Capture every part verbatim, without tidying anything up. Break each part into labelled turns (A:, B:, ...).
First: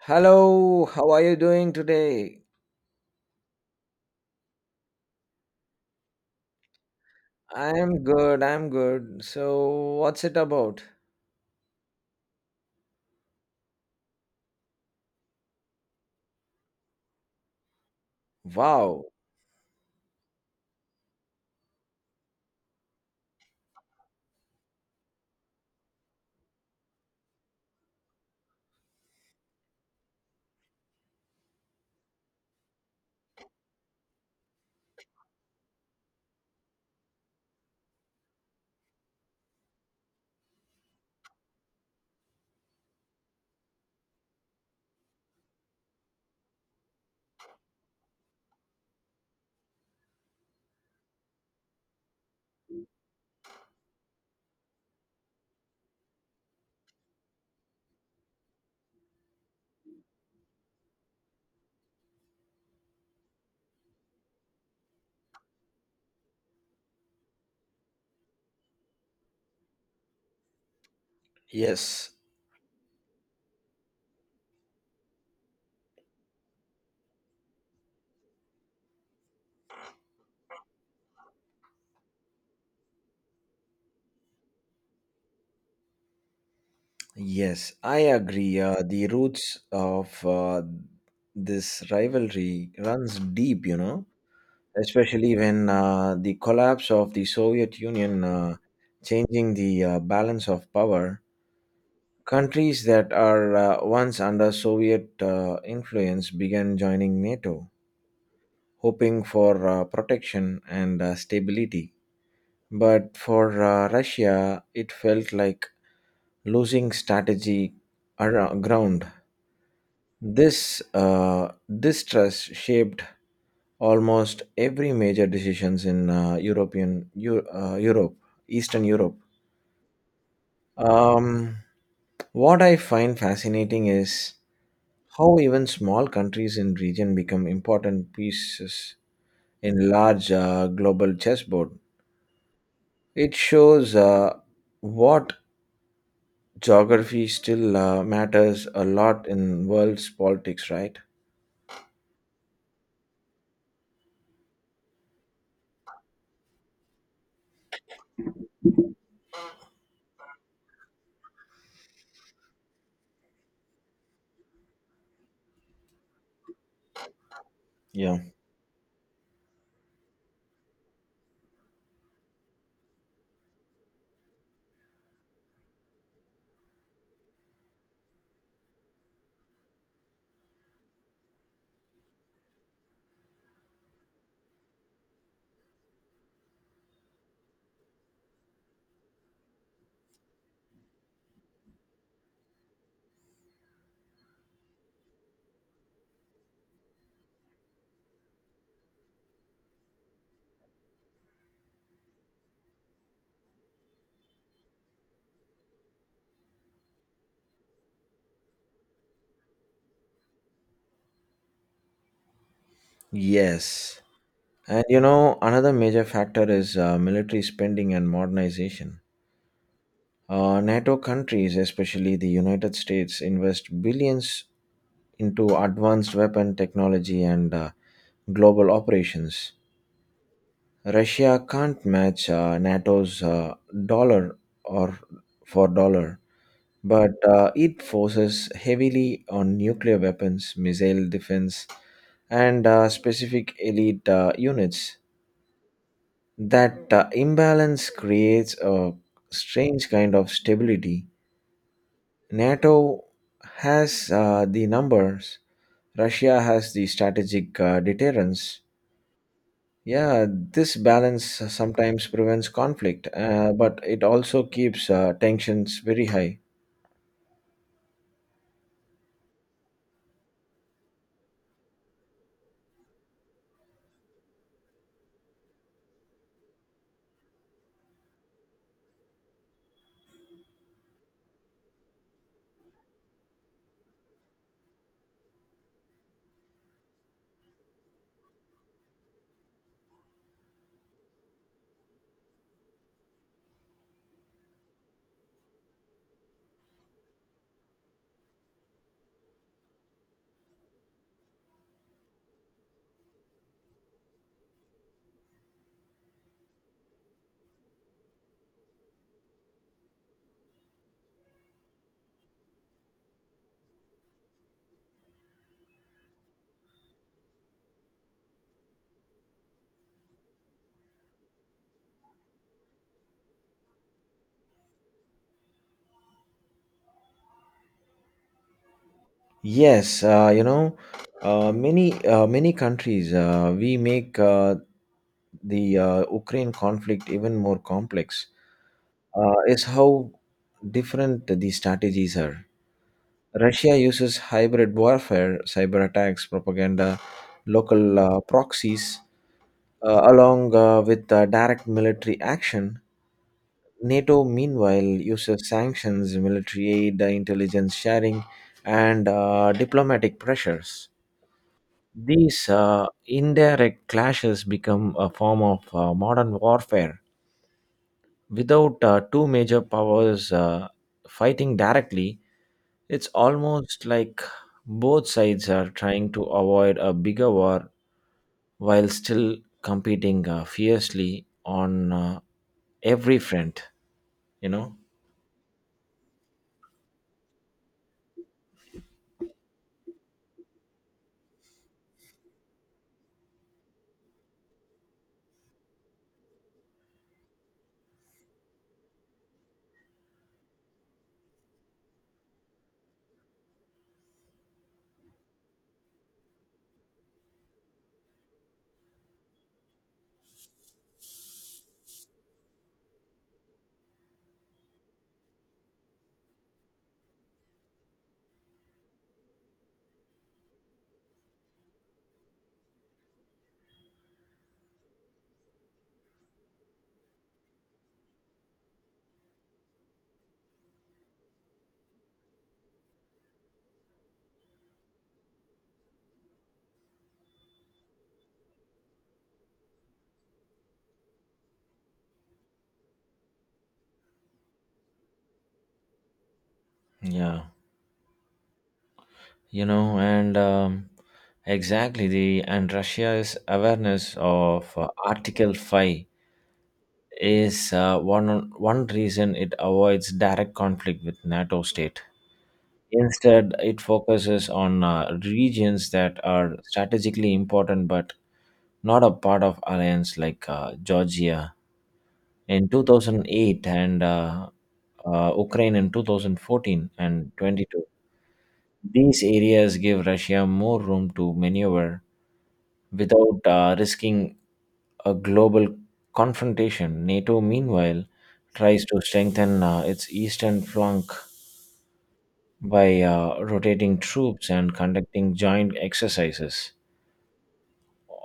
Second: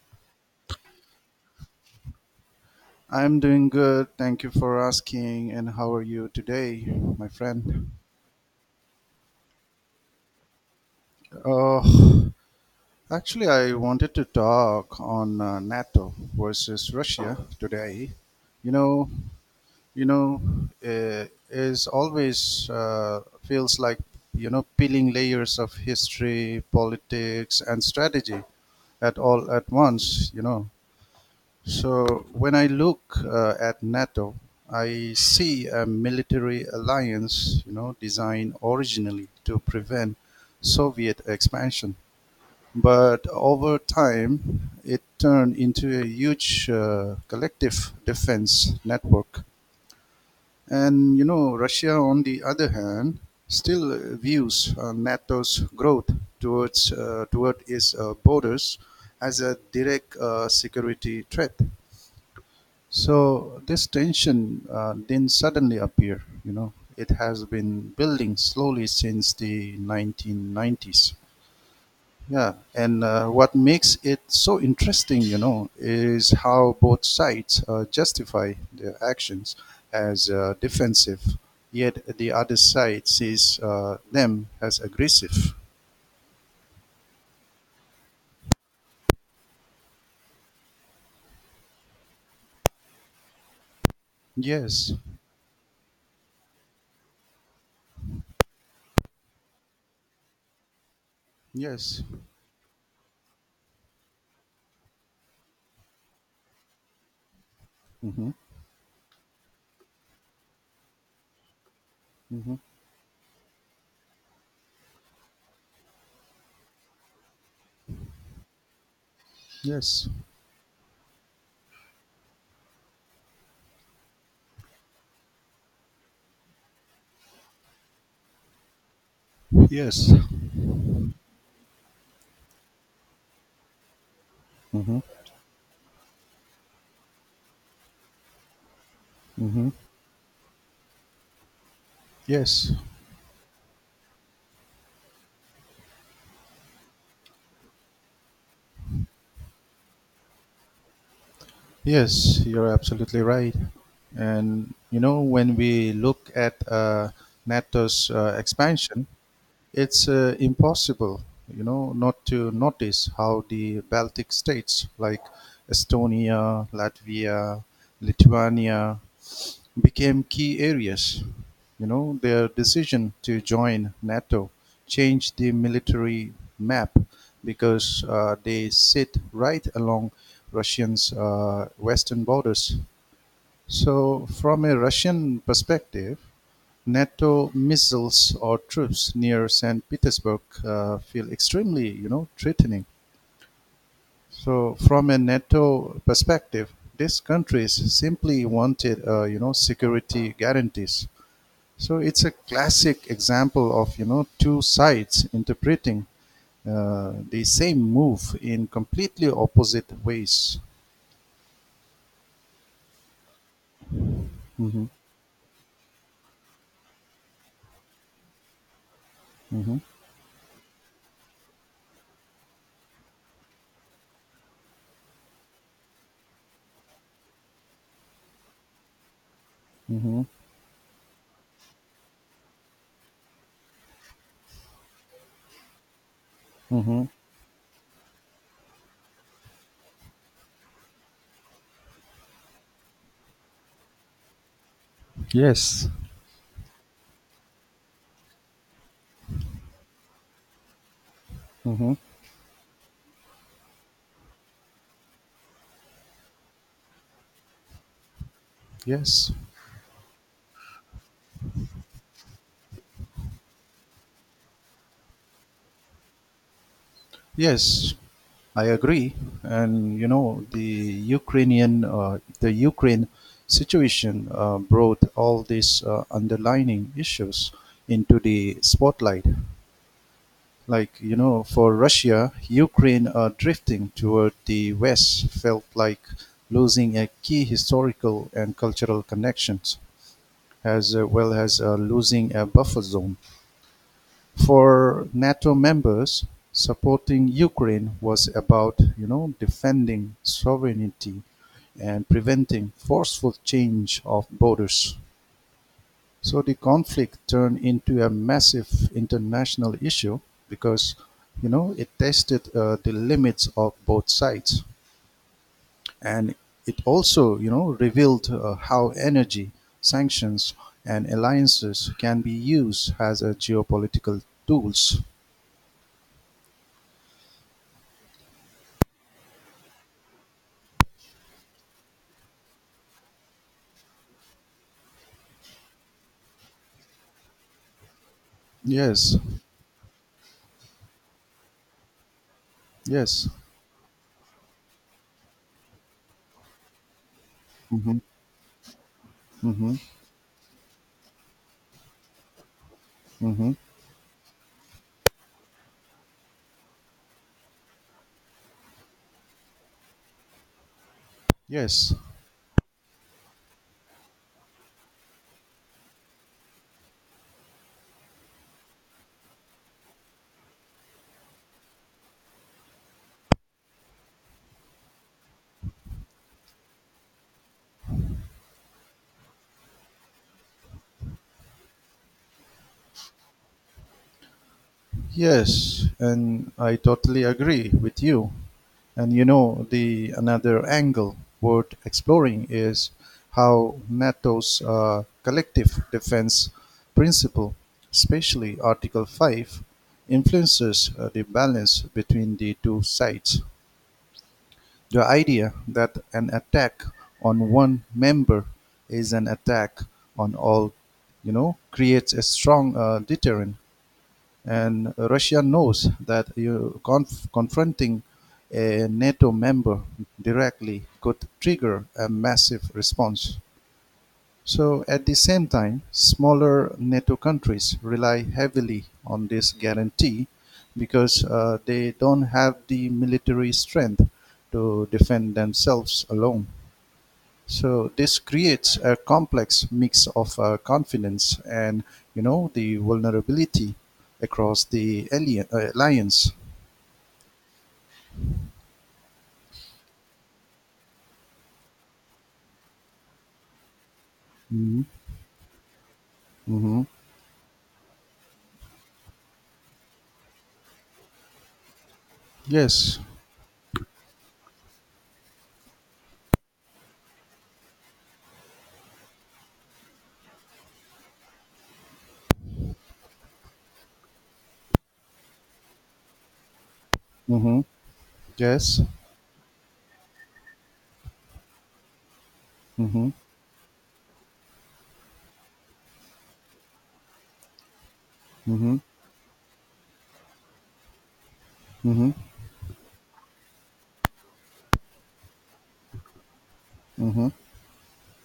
A: Hello, how are you doing today?
B: I'm doing good. Thank you for asking. And how are you today, my friend?
A: I'm good, I'm good. So, what's it about?
B: Oh, actually, I wanted to talk on uh, NATO versus Russia today. You
A: Wow.
B: know, you know, uh, is always uh, feels like you know peeling layers of history, politics, and strategy at all at once. You know, So when I look uh, at NATO, I see a military alliance, you know, designed originally to prevent Soviet expansion, but over time it turned into a huge uh, collective defense network. And you know, Russia, on the other hand, still views uh, NATO's growth towards uh, toward its uh, borders as a direct uh, security threat. So this tension uh, didn't suddenly appear, you know. It has been building slowly since the nineteen nineties.
A: Yes,
B: Yeah, and uh, what makes it so interesting, you know, is how both sides uh, justify their actions as uh, defensive, yet the other side sees uh, them as aggressive.
A: yes, I agree. Uh, the roots of uh, this rivalry runs deep, you know,
B: Yes.
A: especially when uh, the collapse of the Soviet Union uh, changing the uh, balance of power.
B: Yes.
A: Countries that are uh, once under Soviet uh, influence began joining NATO,
B: Hmm.
A: hoping for uh, protection and uh, stability.
B: Hmm.
A: But for uh, Russia, it felt like losing strategy around ground.
B: Yes.
A: This uh, distrust shaped almost every major decisions in uh, European Eu- uh, Europe, Eastern Europe.
B: Yes.
A: Um, what I find fascinating is
B: Hmm.
A: how even small countries in region become important pieces
B: Hmm.
A: in large uh, global chessboard.
B: Yes.
A: It shows uh, what geography still uh, matters a lot in world's politics, right?
B: Yes, you're absolutely right. And you know, when we look at uh, NATO's uh, expansion, it's uh, impossible, you know, not to notice how the Baltic states like Estonia, Latvia,
A: Yeah.
B: Lithuania, became key areas. You know, their decision to join NATO changed the military map because uh, they sit right along Russians' uh, western borders. So, from a Russian perspective, NATO missiles or troops near Saint Petersburg uh, feel extremely, you know, threatening. So, from a NATO perspective, these countries simply wanted, uh, you know, security guarantees. So it's a classic example of you know two sides interpreting uh, the same move in completely opposite ways.
A: Yes. And
B: Hmm.
A: you know, another major factor is uh, military spending and modernization.
B: Hmm.
A: Uh, NATO countries, especially the United States, invest billions into advanced weapon technology and uh, global operations.
B: Hmm.
A: Russia can't match uh, NATO's uh, dollar or for dollar,
B: Hmm.
A: but uh, it forces heavily on nuclear weapons, missile defense, and uh, specific elite uh, units.
B: Yes.
A: That uh, imbalance creates a strange kind of stability.
B: Hmm.
A: NATO has uh, the numbers, Russia has the strategic uh, deterrence.
B: Yes.
A: Yeah, this balance sometimes prevents conflict, uh, but it also keeps uh, tensions very high.
B: Yes. I agree, and you know the Ukrainian, uh, the Ukraine situation uh, brought all these uh, underlining issues into the spotlight. Like, you know for russia, ukraine uh, drifting toward the west felt like losing a key historical and cultural connections as uh, well as uh, losing a buffer zone. For nato members, supporting ukraine was about you know defending sovereignty and preventing forceful change of borders. So the conflict turned into a massive international issue because, you know, it tested uh, the limits of both sides. And it also, you know, revealed uh, how energy, sanctions, and alliances can be used as a geopolitical tools.
A: Yes, uh, you know, uh, many uh, many countries uh, we make uh, the uh, Ukraine conflict even more complex.
B: Yes.
A: Uh, is how different the strategies are.
B: Yes.
A: Russia uses hybrid warfare, cyber attacks, propaganda, local
B: Hmm.
A: uh, proxies,
B: Hmm.
A: uh, along uh, with uh, direct military action.
B: Hmm.
A: NATO, meanwhile, uses sanctions, military aid, uh, intelligence sharing, and uh, diplomatic pressures.
B: Yes.
A: These uh, indirect clashes become a form of uh, modern warfare. Without uh, two major powers uh, fighting directly, it's almost like both sides are trying to avoid a bigger war while still competing uh, fiercely on uh, every front, you know?
B: Yes, and I totally agree with you. And you know, the another angle worth exploring is how NATO's uh, collective defense principle, especially Article five, influences uh, the balance between the two sides. The idea that an attack on one member is an attack on all, you know, creates a strong uh, deterrent, and Russia knows that you conf- confronting a NATO member directly could trigger a massive response. So, at the same time, smaller NATO countries rely heavily on this guarantee because uh, they don't have the military strength to defend themselves alone. So this creates a complex mix of uh, confidence and you know the vulnerability across the alien, uh, alliance.
A: Yeah. you know and um, Exactly, the and Russia's awareness of uh,
B: Mm-hmm.
A: article five
B: Mm-hmm.
A: is uh, one one reason it avoids direct conflict with NATO state.
B: Yes.
A: Instead, it focuses on uh, regions that are strategically important but not a part of alliance, like uh, Georgia in two thousand eight and uh, uh, Ukraine in twenty fourteen and
B: Mm-hmm.
A: twenty two.
B: Yes.
A: These areas give Russia more room to maneuver
B: Mm-hmm.
A: without uh, risking a global confrontation. NATO, meanwhile,
B: Mm-hmm.
A: tries to strengthen uh, its eastern flank
B: Mm-hmm.
A: by uh, rotating troops and conducting joint exercises.
B: Mm-hmm.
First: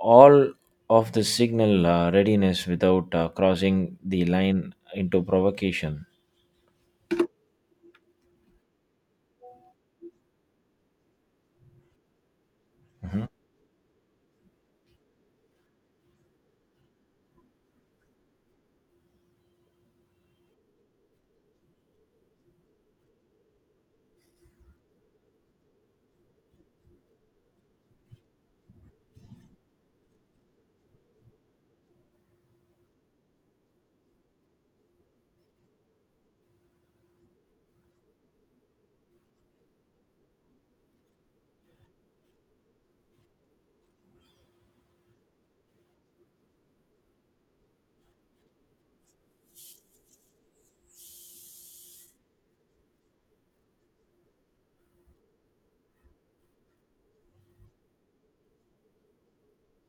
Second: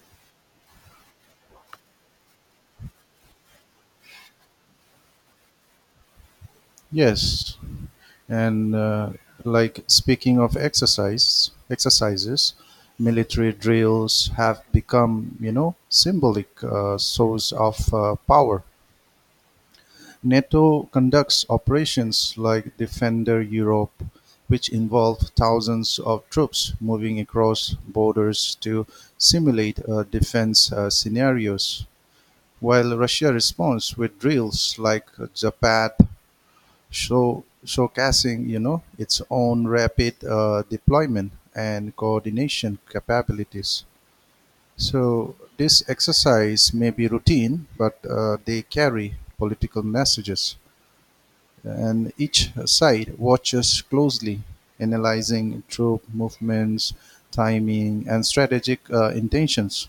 A: All of the signal uh, readiness without uh, crossing the line into provocation.
B: Yes. And uh, like speaking of exercise exercises, military drills have become you know symbolic uh, source of uh, power. NATO conducts operations like Defender Europe, which involve thousands of troops moving across borders to simulate uh, defense uh, scenarios, while Russia responds with drills like Zapad, show, showcasing you know its own rapid uh, deployment and coordination capabilities. So this exercise may be routine, but uh, they carry political messages, and each side watches closely, analyzing troop movements, timing, and strategic uh, intentions.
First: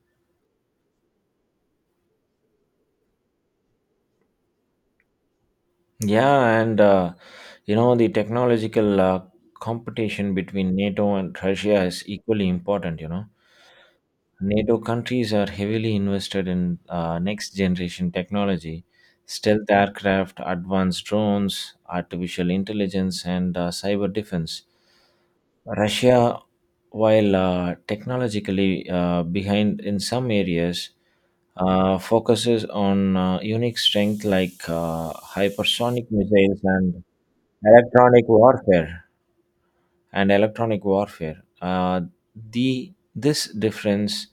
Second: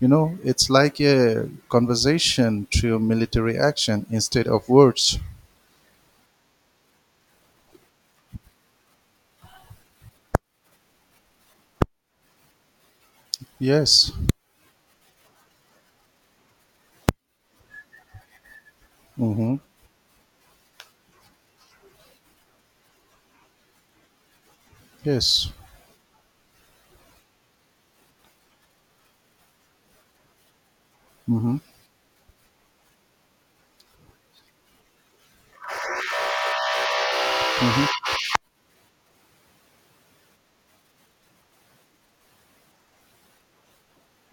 B: You know, it's like a conversation through military action instead of words.
A: Yeah, and uh, you know, the technological uh, competition between NATO and Russia is equally important. You know,
B: Yes.
A: NATO countries are heavily invested in uh, next generation technology,
B: Mm-hmm.
A: stealth aircraft, advanced drones, artificial intelligence, and uh, cyber defense.
B: Yes.
A: Russia, while uh, technologically uh, behind in some areas,
B: Mm-hmm.
A: uh, focuses on uh, unique strength like uh, hypersonic missiles and electronic warfare and electronic warfare. Uh, the This difference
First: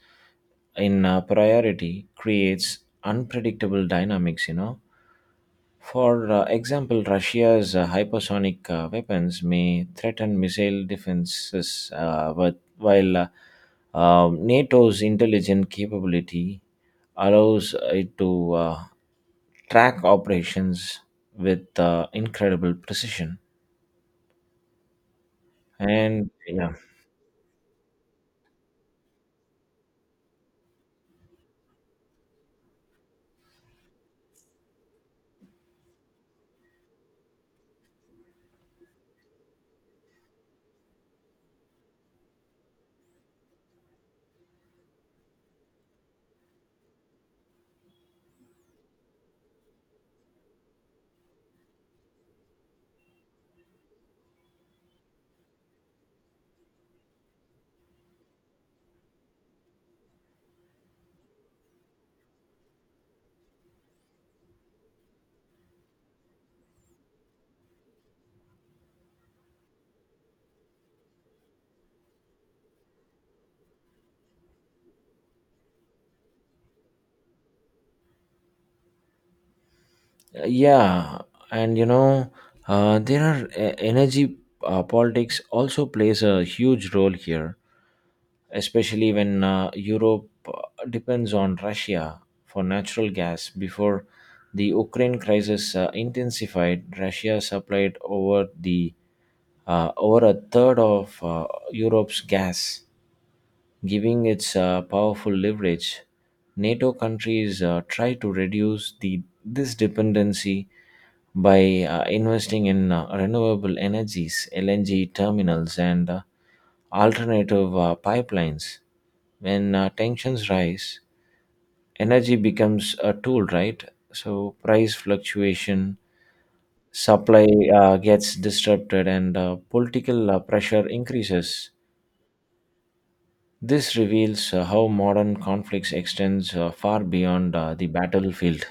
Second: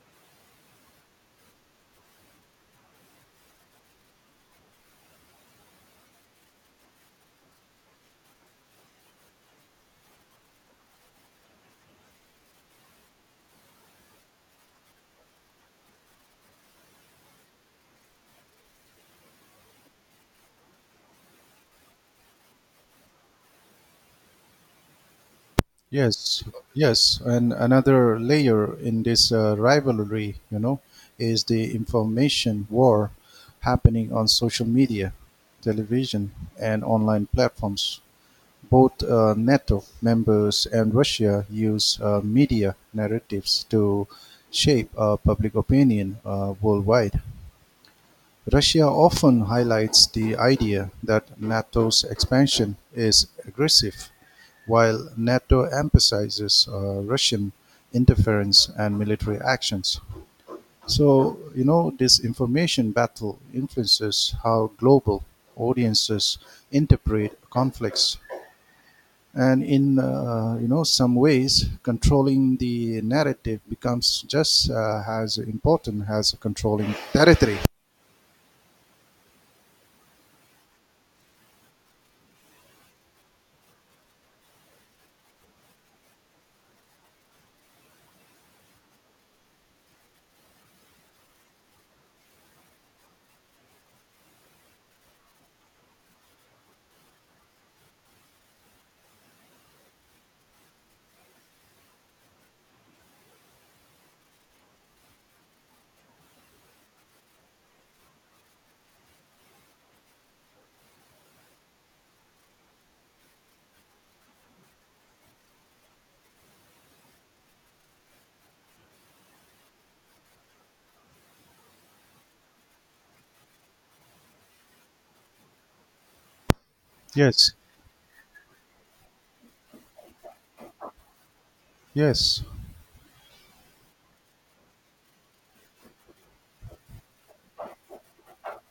A: in uh, priority creates unpredictable dynamics, you know. For uh, example, Russia's uh, hypersonic uh, weapons may threaten missile defenses, uh, but while uh, um, NATO's intelligent capability allows it to uh, track operations with uh, incredible precision. And
B: Yes.
A: yeah.
B: Yes. And another layer in this uh, rivalry, you know, is the information war happening on social media, television, and online platforms. Both uh, NATO members and Russia use uh, media narratives to shape uh, public opinion uh, worldwide. Russia often highlights the idea that NATO's expansion is aggressive, while NATO emphasizes uh, Russian interference and military actions. So, you know, this information battle influences how global audiences interpret conflicts, and in uh, you know some ways controlling the narrative becomes just uh, as important as controlling territory.
A: Yeah, and you know, uh, there are e- energy uh, politics also plays a huge role here, especially when uh, Europe uh, depends on Russia for natural gas. Before the Ukraine crisis uh, intensified, Russia supplied over the uh, over a third of uh, Europe's gas, giving its uh, powerful leverage. NATO countries uh, try to reduce the this dependency by uh, investing in uh, renewable energies, L N G terminals, and uh, alternative uh, pipelines. When uh, tensions rise, energy becomes a tool, right? So price fluctuation, supply
B: Yes.
A: uh, gets disrupted, and uh, political uh, pressure increases.
B: Yes.
A: This reveals uh, how modern conflicts extends uh, far beyond uh, the battlefield.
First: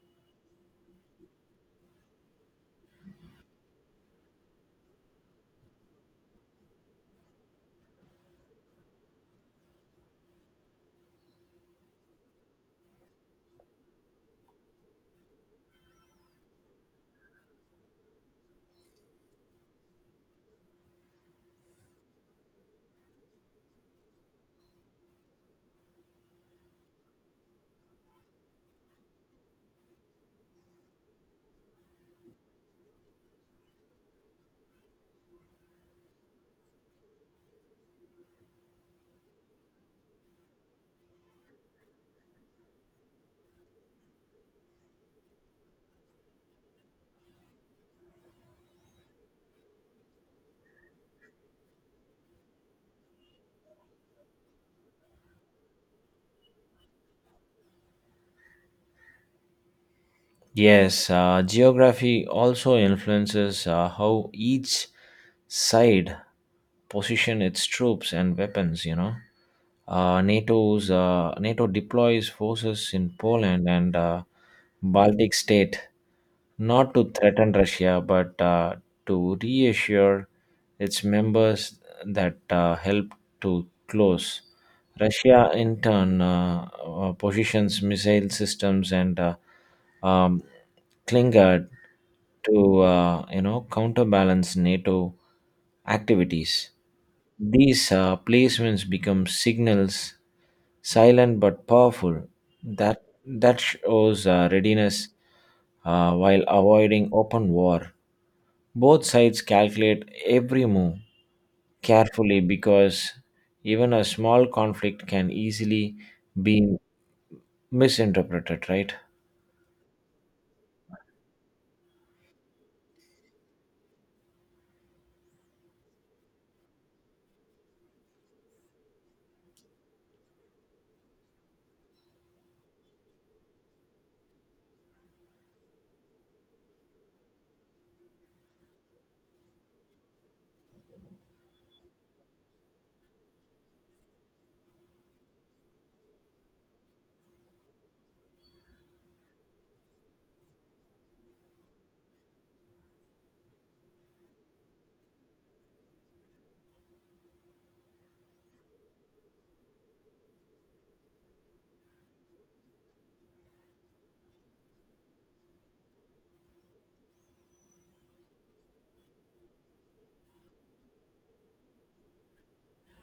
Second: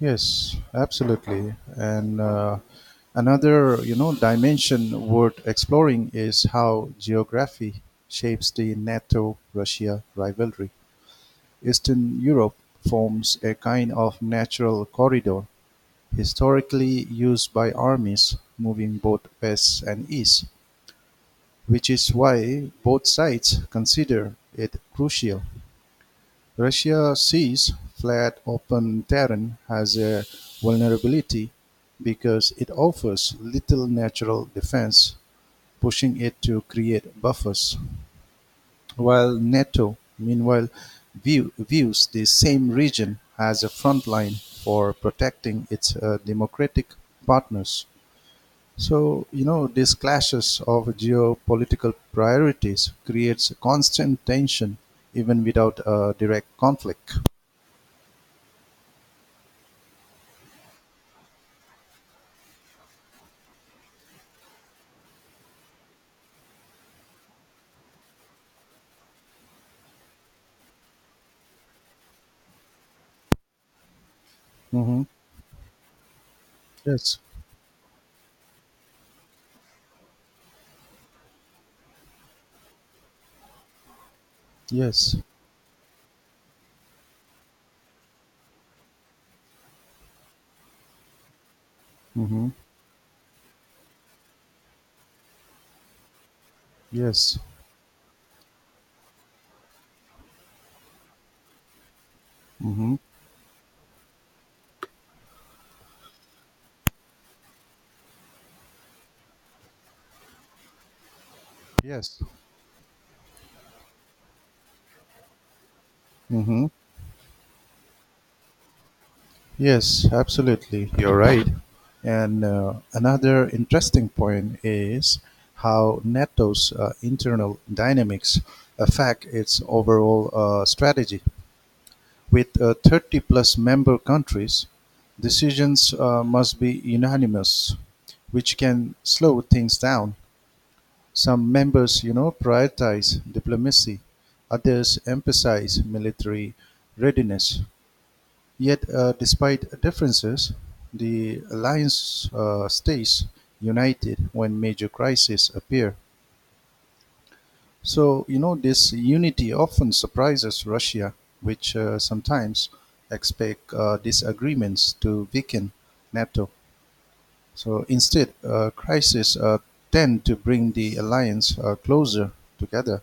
B: Yes, absolutely. And uh, another you know dimension worth exploring is how geography shapes the nato russia rivalry. Eastern europe forms a kind of natural corridor historically used by armies moving both west and east, which is why both sides consider it crucial. Russia sees flat open terrain as a vulnerability because it offers little natural defense, pushing it to create buffers, while NATO, meanwhile, view, views the same region as a front line for protecting its uh, democratic partners. So, you know, these clashes of geopolitical priorities creates a constant tension even without a direct conflict.
A: Yes, uh, geography also influences uh, how each side position its troops and weapons. You know, uh, NATO's uh, NATO deploys forces in Poland and uh,
B: Mm-hmm.
A: Baltic state, not to
B: Yes.
A: threaten Russia, but uh, to reassure its members that uh, help to close.
B: Yes.
A: Russia, in turn, uh, uh, positions missile systems and uh, um, Klingard
B: Mm-hmm.
A: to uh, you know counterbalance NATO activities.
B: Yes.
A: These uh, placements become signals, silent but powerful.
B: Mm-hmm.
A: That that shows uh, readiness uh, while avoiding open war. Both sides calculate every move
B: Yes.
A: carefully, because even a small conflict can easily
B: Mm-hmm.
A: be misinterpreted, right?
B: Yes, absolutely. You're right. And uh, another interesting point is how NATO's uh, internal dynamics affect its overall uh, strategy. With uh, thirty-plus member countries, decisions uh, must be unanimous, which can slow things down. Some members, you know, prioritize diplomacy; others emphasize military readiness. Yet, uh, despite differences, the alliance uh, stays united when major crises appear. So, you know, this unity often surprises Russia, which uh, sometimes expect uh, disagreements to weaken NATO. So instead, uh, crises uh, tend to bring the alliance uh, closer together.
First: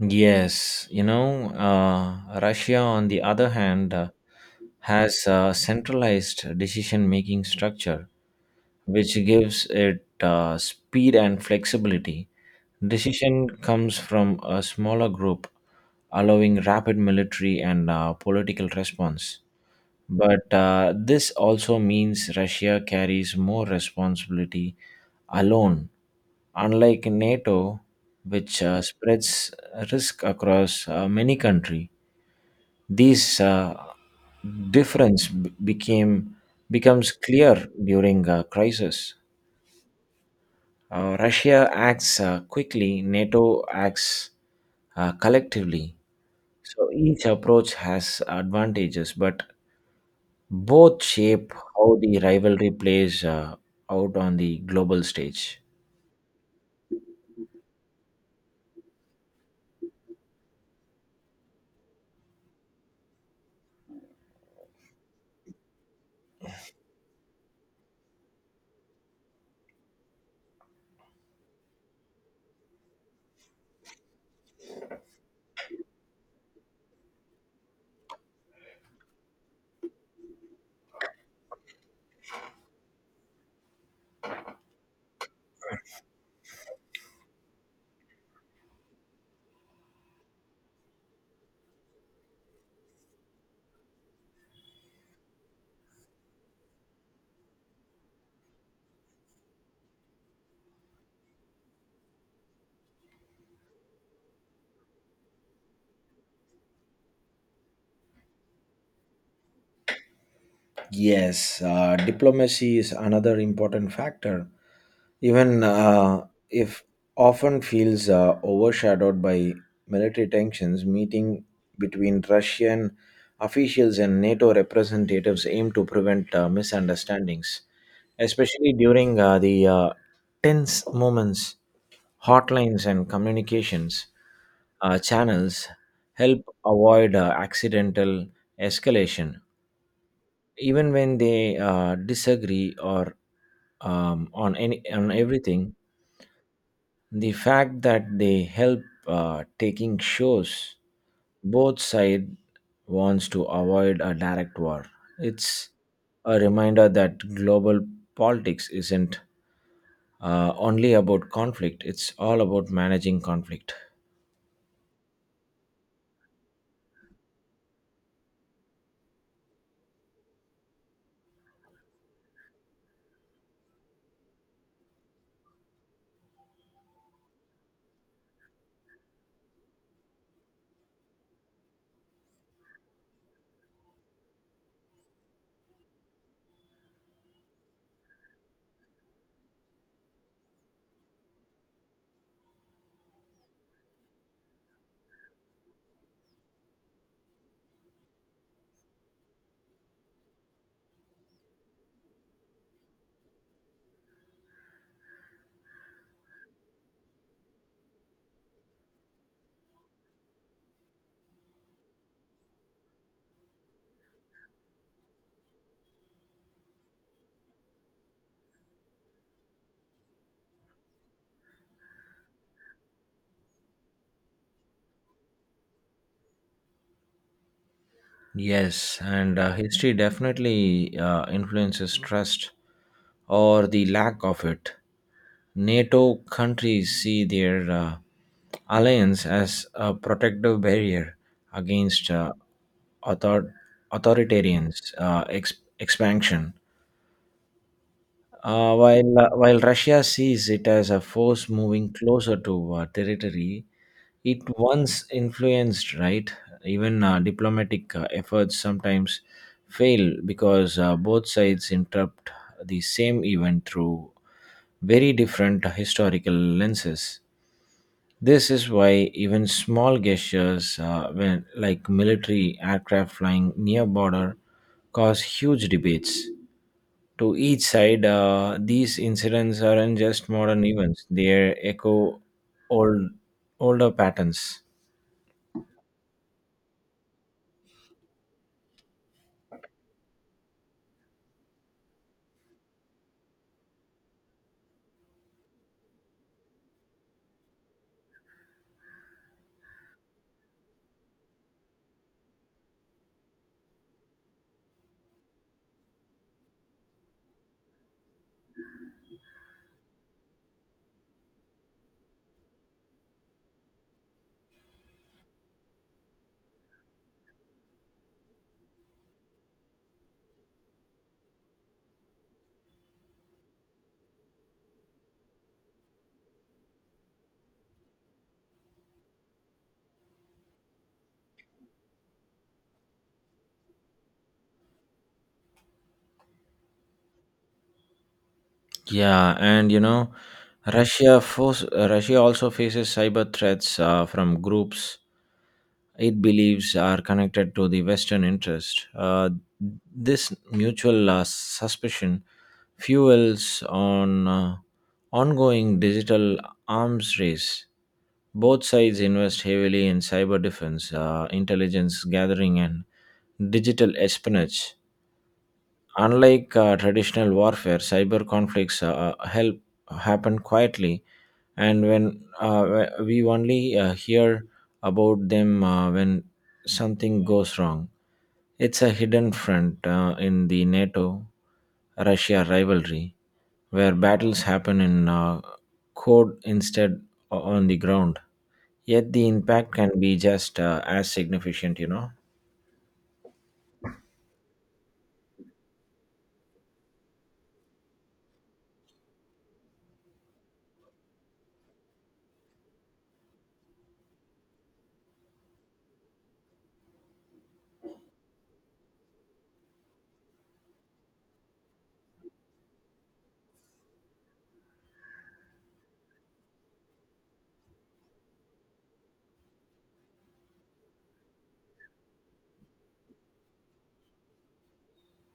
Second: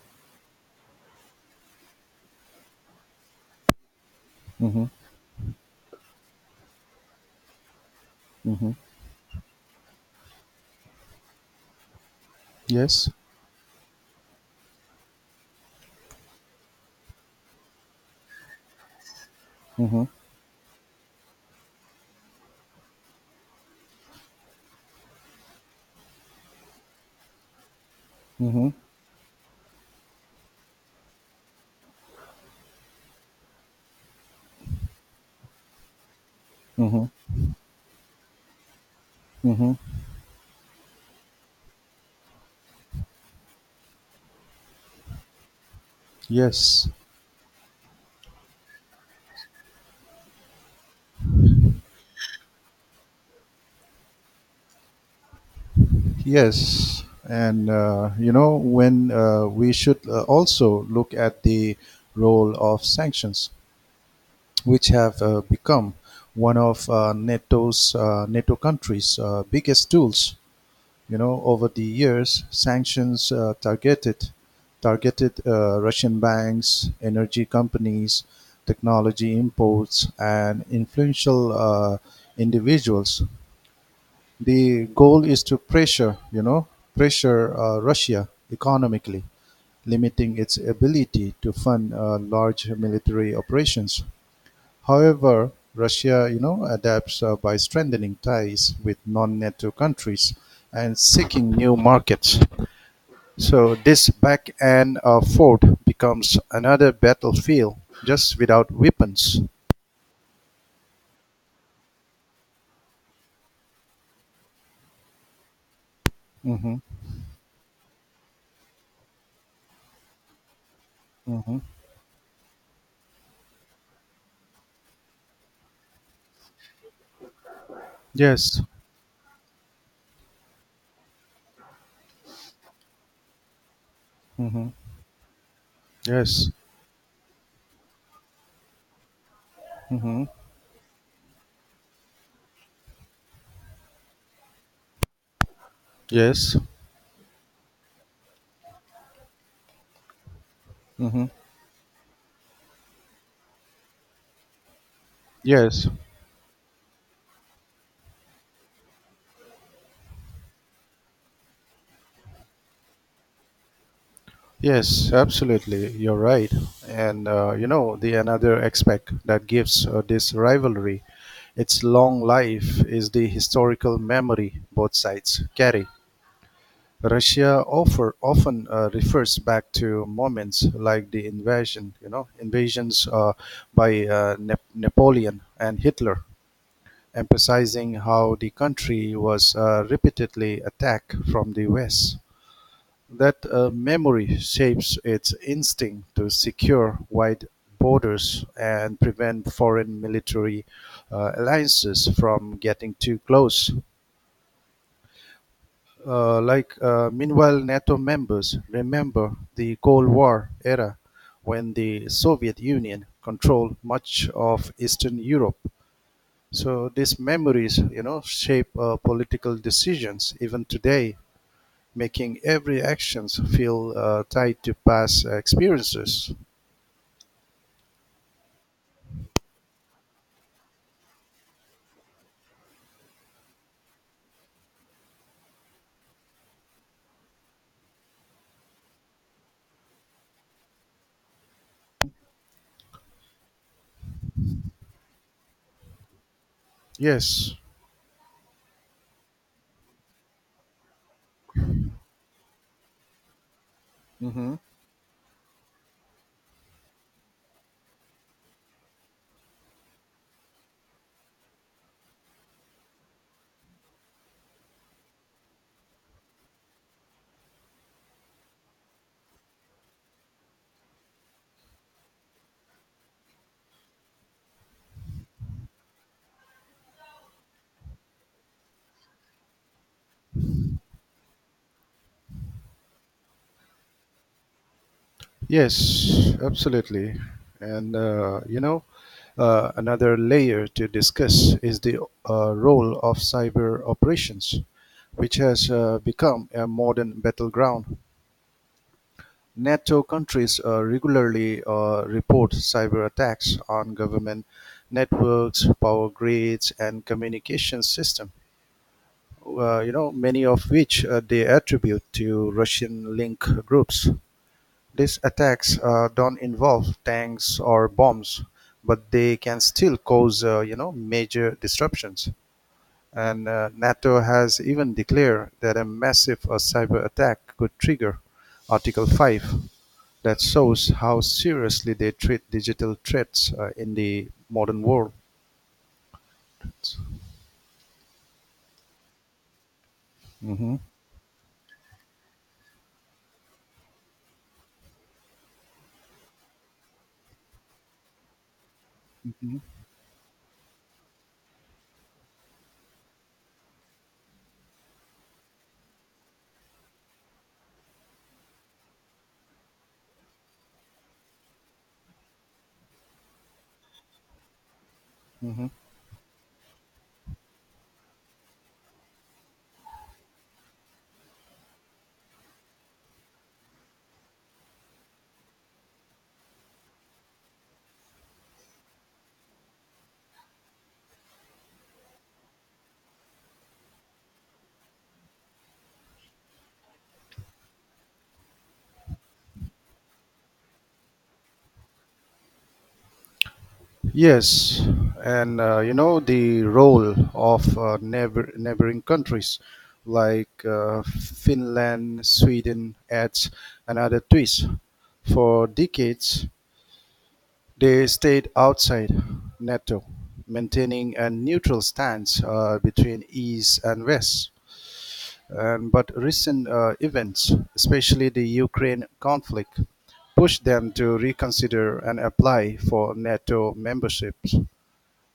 A: Yes, you know, uh, Russia, on the other hand, uh,
B: Hmm.
A: has a centralized decision making structure,
B: Hmm.
A: which gives it uh, speed and flexibility.
B: Yes.
A: Decision comes from a smaller group, allowing rapid military and uh, political response.
B: Hmm.
A: But uh, this also means Russia carries more responsibility alone, unlike NATO, which
B: Hmm.
A: uh, spreads risk across uh, many countries. This uh, difference b- became
B: Hmm.
A: becomes clear during a crisis.
B: Hmm.
A: Uh, Russia acts uh, quickly; NATO acts uh, collectively.
B: Yes.
A: So each approach has advantages, but both shape how the rivalry plays uh, out on the global stage.
B: Yes. And, uh, you know, when uh, we should uh, also look at the role of sanctions, which have uh, become one of uh, NATO's uh, NATO countries' uh, biggest tools. You know, over the years, sanctions uh, targeted targeted uh, Russian banks, energy companies, technology imports, and influential uh, individuals. The goal is to pressure, you know, pressure uh, Russia economically, limiting its ability to fund uh, large military operations. However, Russia, you know, adapts uh, by strengthening ties with non-NATO countries and seeking new markets. So this back and uh, forth becomes another battlefield, just without weapons.
A: Yes, uh, diplomacy is another important factor, even uh,
B: Hmm.
A: if often feels uh, overshadowed by military tensions. Meeting
B: Hmm.
A: between Russian officials and NATO representatives aim to prevent uh, misunderstandings,
B: Yes.
A: especially during uh, the uh, tense moments. Hotlines and communications
B: Hmm.
A: uh, channels help
B: Yes.
A: avoid uh, accidental escalation,
B: Hmm.
A: even when they uh, disagree or um, on any on everything.
B: Yes.
A: The fact that they help uh, taking shows
B: Hmm.
A: both side wants to avoid a direct war. It's
B: Yes.
A: a reminder that global politics isn't uh, only about conflict, it's all about managing conflict.
B: Yes, absolutely. You're right. And uh, you know, the another aspect that gives uh, this rivalry its long life is the historical memory both sides carry. Russia offer, often uh, refers back to moments like the invasion, you know, invasions uh, by uh, Nap Napoleon and Hitler, emphasizing how the country was uh, repeatedly attacked from the West. That uh, memory shapes its instinct to secure wide borders and prevent foreign military uh, alliances from getting too close. Uh, like uh, meanwhile, NATO members remember the Cold War era when the Soviet Union controlled much of Eastern Europe. So these memories, you know, shape uh, political decisions even today, making every actions feel uh, tied to past experiences.
A: Yes, and uh, history definitely uh, influences trust or the lack of it. NATO countries see their uh, alliance as a protective barrier against uh, author- authoritarians' uh, ex- expansion.
B: Yes.
A: Uh, while uh, while Russia sees it as a force moving closer to uh, territory, it
B: Hmm.
A: once influenced, right? Even uh, diplomatic uh, efforts sometimes fail because uh, both sides interpret the same event through very different historical lenses. This is why even small gestures, uh, when, like military aircraft flying near border, cause huge debates. To each side, uh, these incidents aren't just modern events, they echo old, older patterns.
B: Yes, absolutely. And uh, you know, uh, another layer to discuss is the uh, role of cyber operations, which has uh, become a modern battleground. NATO countries uh, regularly uh, report cyber attacks on government networks, power grids, and communication systems, uh, you know, many of which uh, they attribute to Russian link groups. These attacks uh, don't involve tanks or bombs, but they can still cause, uh, you know, major disruptions. And uh, NATO has even declared that a massive uh, cyber attack could trigger Article five. That shows how seriously they treat digital threats uh, in the modern world.
A: Yeah, and you know,
B: Mhm.
A: Russia force, Russia also faces cyber threats uh, from groups it believes are connected to the Western interest. Uh,
B: Mhm.
A: this mutual uh, suspicion fuels on uh, ongoing digital arms race. Both sides invest heavily in cyber defense, uh, intelligence gathering, and digital espionage.
B: Mhm.
A: Unlike uh, traditional warfare, cyber conflicts uh, help happen quietly, and when uh, we only uh, hear about them uh, when something goes wrong. It's a hidden front uh, in the NATO Russia rivalry, where battles happen in uh, code instead o- on the ground. Yet the impact can be just uh, as significant, you know.
B: Yes, and uh, you know the role of uh, neighbor, neighboring countries like uh, Finland, Sweden adds another twist. For decades, they stayed outside NATO, maintaining a neutral stance uh, between East and West. And, but recent uh, events, especially the Ukraine conflict, pushed them to reconsider and apply for NATO membership.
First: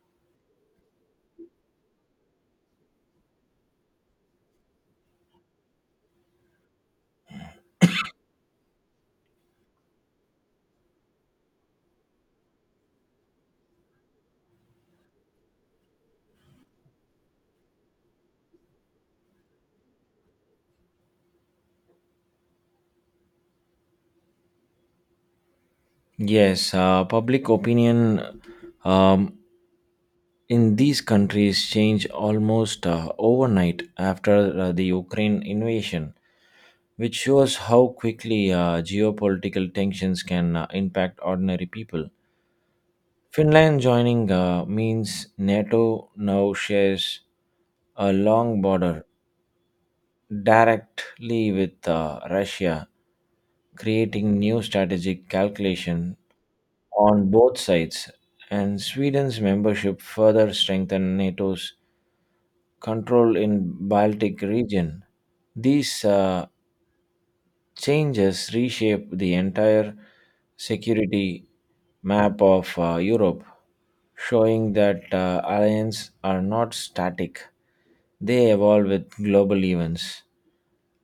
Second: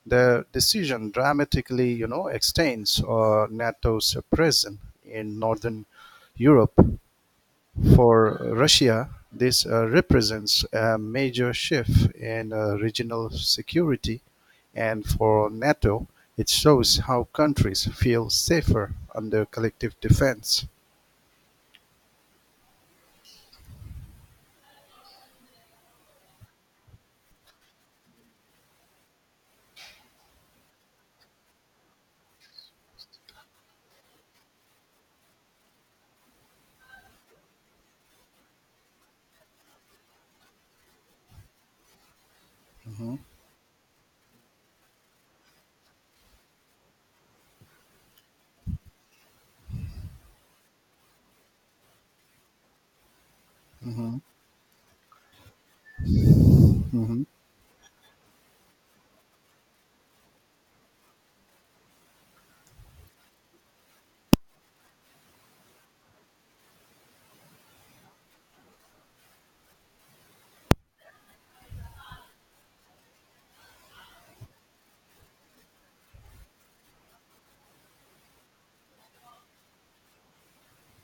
B: The decision dramatically, you know, extends uh, NATO's presence in northern Europe. For Russia, this uh, represents a major shift in uh, regional security, and for NATO, it shows how countries feel safer under collective defense.
A: Yes, uh, public opinion um, in these countries changed almost uh, overnight after uh, the Ukraine invasion, which shows how quickly uh, geopolitical tensions can uh, impact ordinary people.
B: Mhm.
A: Finland joining uh, means NATO now shares a long border directly with uh, Russia,
B: Mhm.
A: creating new strategic calculation
B: Mhm.
A: on both sides, and Sweden's membership further strengthened NATO's control in Baltic region. These uh, changes reshape the entire security map of uh, Europe, showing that uh, alliances are not static, they evolve with global events.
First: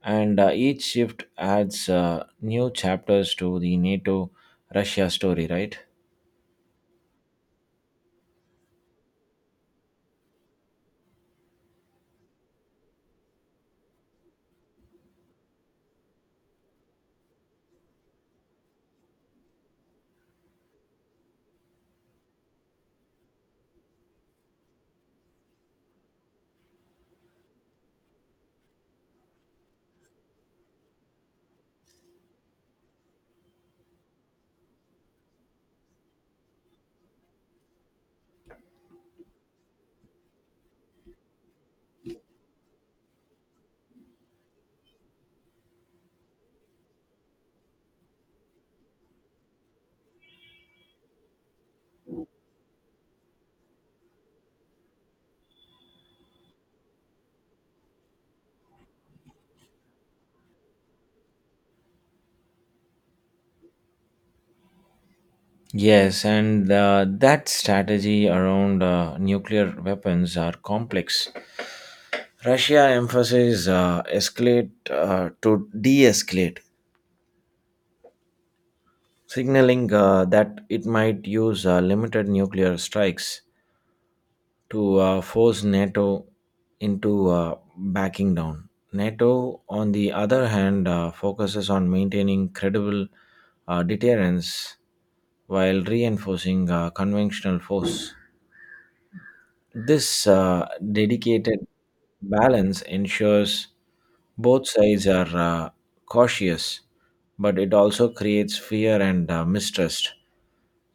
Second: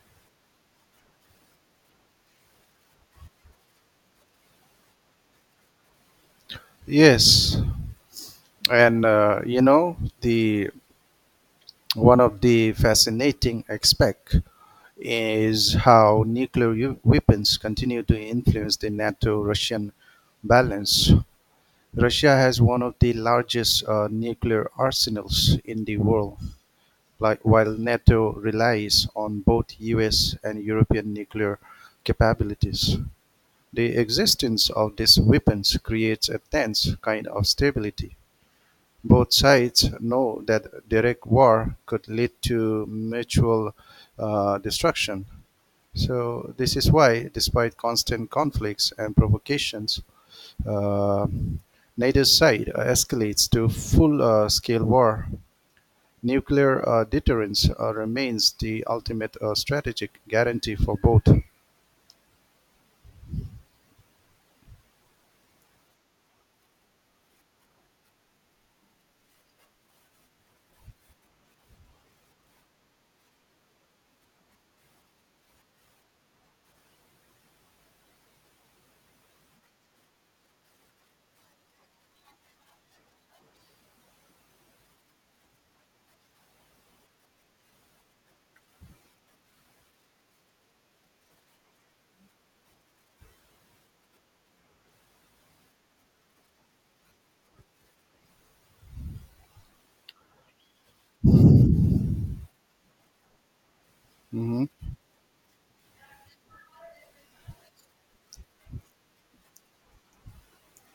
A: And uh, each shift adds uh, new chapters to the NATO Russia story, right?
B: Yes, and uh, you know the One of the fascinating aspects is how nuclear u- weapons continue to influence the NATO Russian balance. Russia has one of the largest uh, nuclear arsenals in the world, like, while NATO relies on both U S and European nuclear capabilities. The existence of these weapons creates a tense kind of stability. Both sides know that direct war could lead to mutual uh, destruction. So this is why, despite constant conflicts and provocations, uh, neither side escalates to full-scale uh, war. Nuclear uh, deterrence uh, remains the ultimate uh, strategic guarantee for both.
A: Yes, and uh, that strategy around uh, nuclear weapons are complex. Russia emphasizes uh, escalate uh, to de escalate, signaling uh, that it might use uh, limited nuclear strikes to uh, force NATO into uh, backing down. NATO, on the other hand, uh, focuses on maintaining credible uh, deterrence while reinforcing uh, conventional force. This uh, dedicated balance ensures both
B: Mhm.
A: sides are uh, cautious, but it also creates fear and uh, mistrust.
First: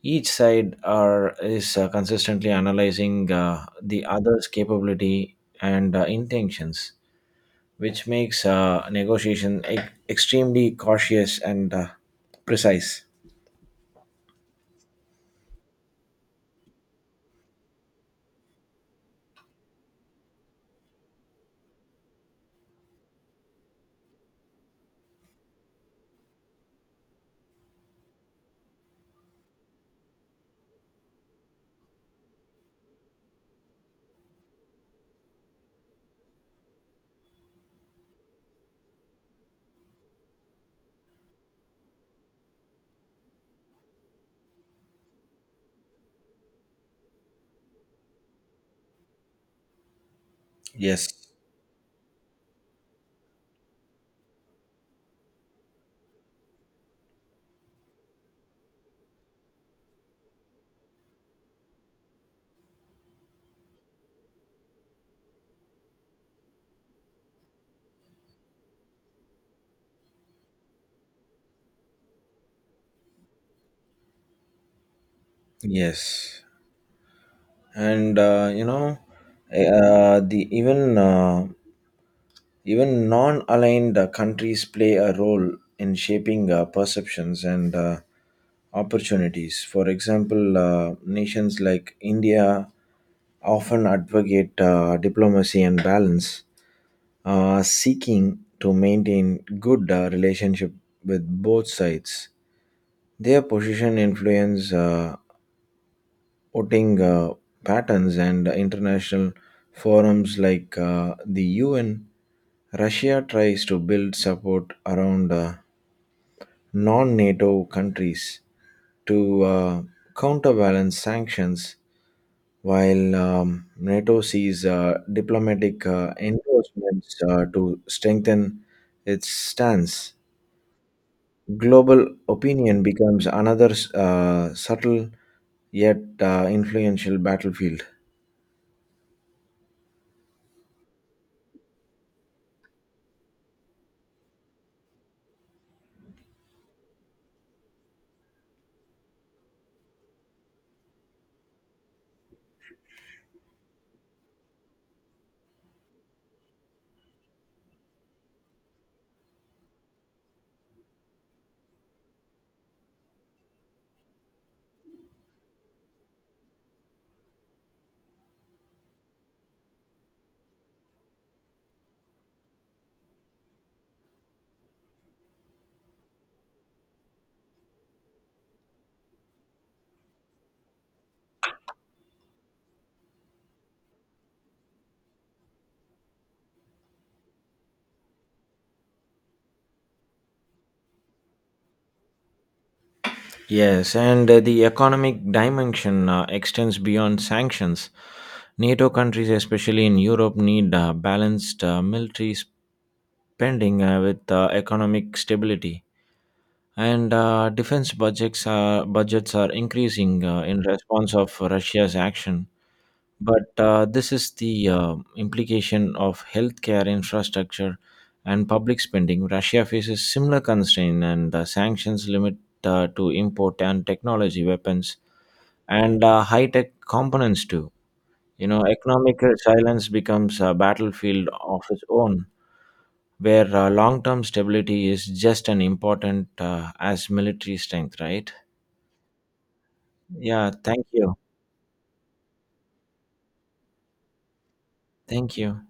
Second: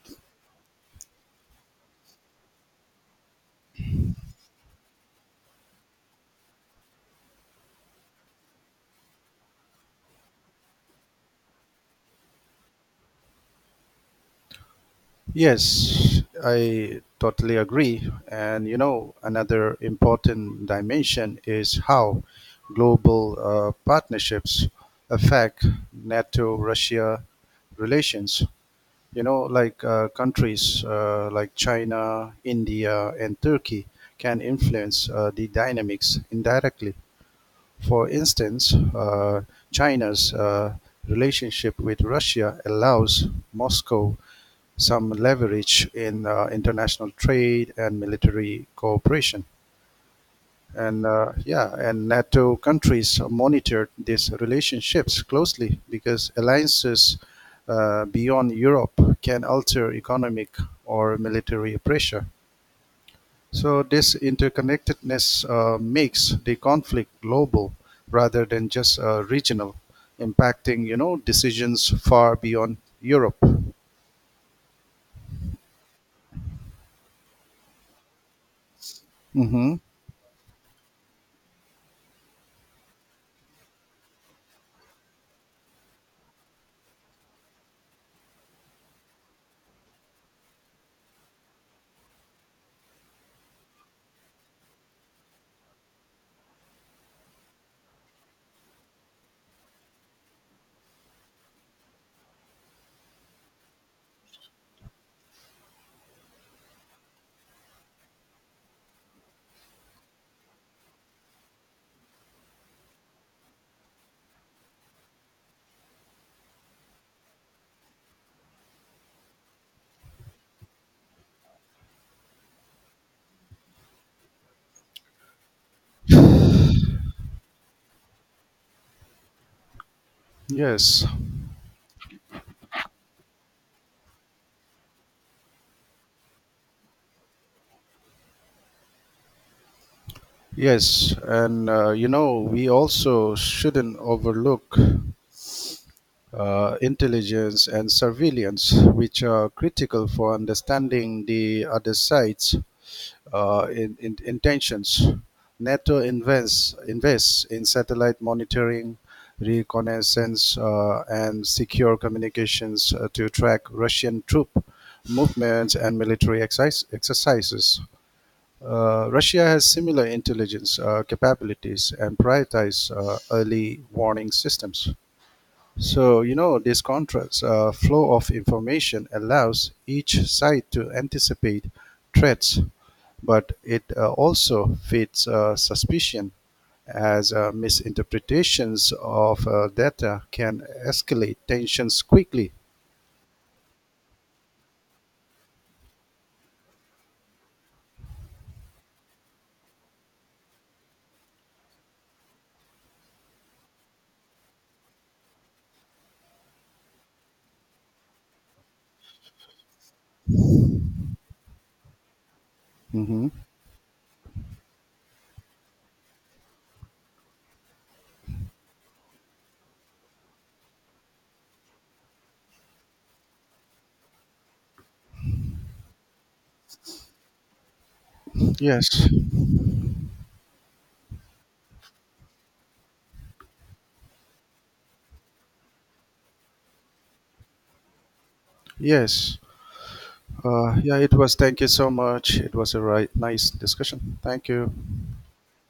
A: Each side are is uh, consistently analyzing uh, the other's capability and uh, intentions, which makes uh, negotiation e- extremely cautious and uh, precise.
B: Yes, I totally agree. And you know, another important dimension is how global uh, partnerships affect NATO Russia relations. You know, like uh, countries uh, like China, India, and Turkey can influence uh, the dynamics indirectly. For instance, uh, China's uh, relationship with Russia allows Moscow some leverage in uh, international trade and military cooperation. And
A: Yes.
B: uh, yeah, and NATO countries monitored these relationships closely because alliances uh, beyond Europe can alter economic or military pressure. So this interconnectedness uh, makes the conflict global rather than just uh, regional, impacting you know decisions far beyond Europe.
A: Yes, and uh, you know, eh,
B: Hmm.
A: uh, the even uh, Even non aligned countries play a role in shaping uh, perceptions and uh, opportunities. For example, uh, nations like India often advocate uh, diplomacy and balance, uh, seeking to maintain good uh, relationship with both sides. Their position influence uh, voting uh, patterns and international forums like uh, the U N. Russia tries to build support around uh, non NATO countries to uh, counterbalance sanctions, while um, NATO sees uh, diplomatic uh, endorsements uh, to strengthen its stance.
B: Yes.
A: Global opinion becomes another uh, subtle yet uh, influential battlefield.
B: Yes, and uh, you know, we also shouldn't overlook uh, intelligence and surveillance, which are critical for understanding the other side's uh, in, in, intentions. NATO invests, invests in satellite monitoring, reconnaissance, uh, and secure communications uh, to track Russian troop movements and military exercise, exercises. Uh, Russia has similar intelligence uh, capabilities and prioritize uh, early warning systems. So, you know, this contrast uh, flow of information allows each side to anticipate threats, but it uh, also feeds uh, suspicion as uh, misinterpretations of uh, data can escalate tensions quickly.
A: Yes, and uh, the economic dimension uh, extends beyond sanctions. NATO countries, especially in Europe, need uh, balanced uh, military spending uh, with uh, economic stability, and uh, defense budgets are, budgets are increasing uh, in response of Russia's action.
B: Mhm.
A: But uh, this is the uh, implication of healthcare infrastructure and public spending. Russia faces similar constraint, and uh, sanctions limit uh, to import and technology, weapons, and uh, high-tech components too. You know,
B: Yes.
A: economic silence becomes a battlefield of its own, where uh, long term stability is just as important uh, as military strength, right?
B: Yes.
A: Yeah,
B: Uh,
A: thank
B: yeah, it
A: you.
B: was. Thank you so much. It was a right, nice discussion. Thank you.
A: Thank you.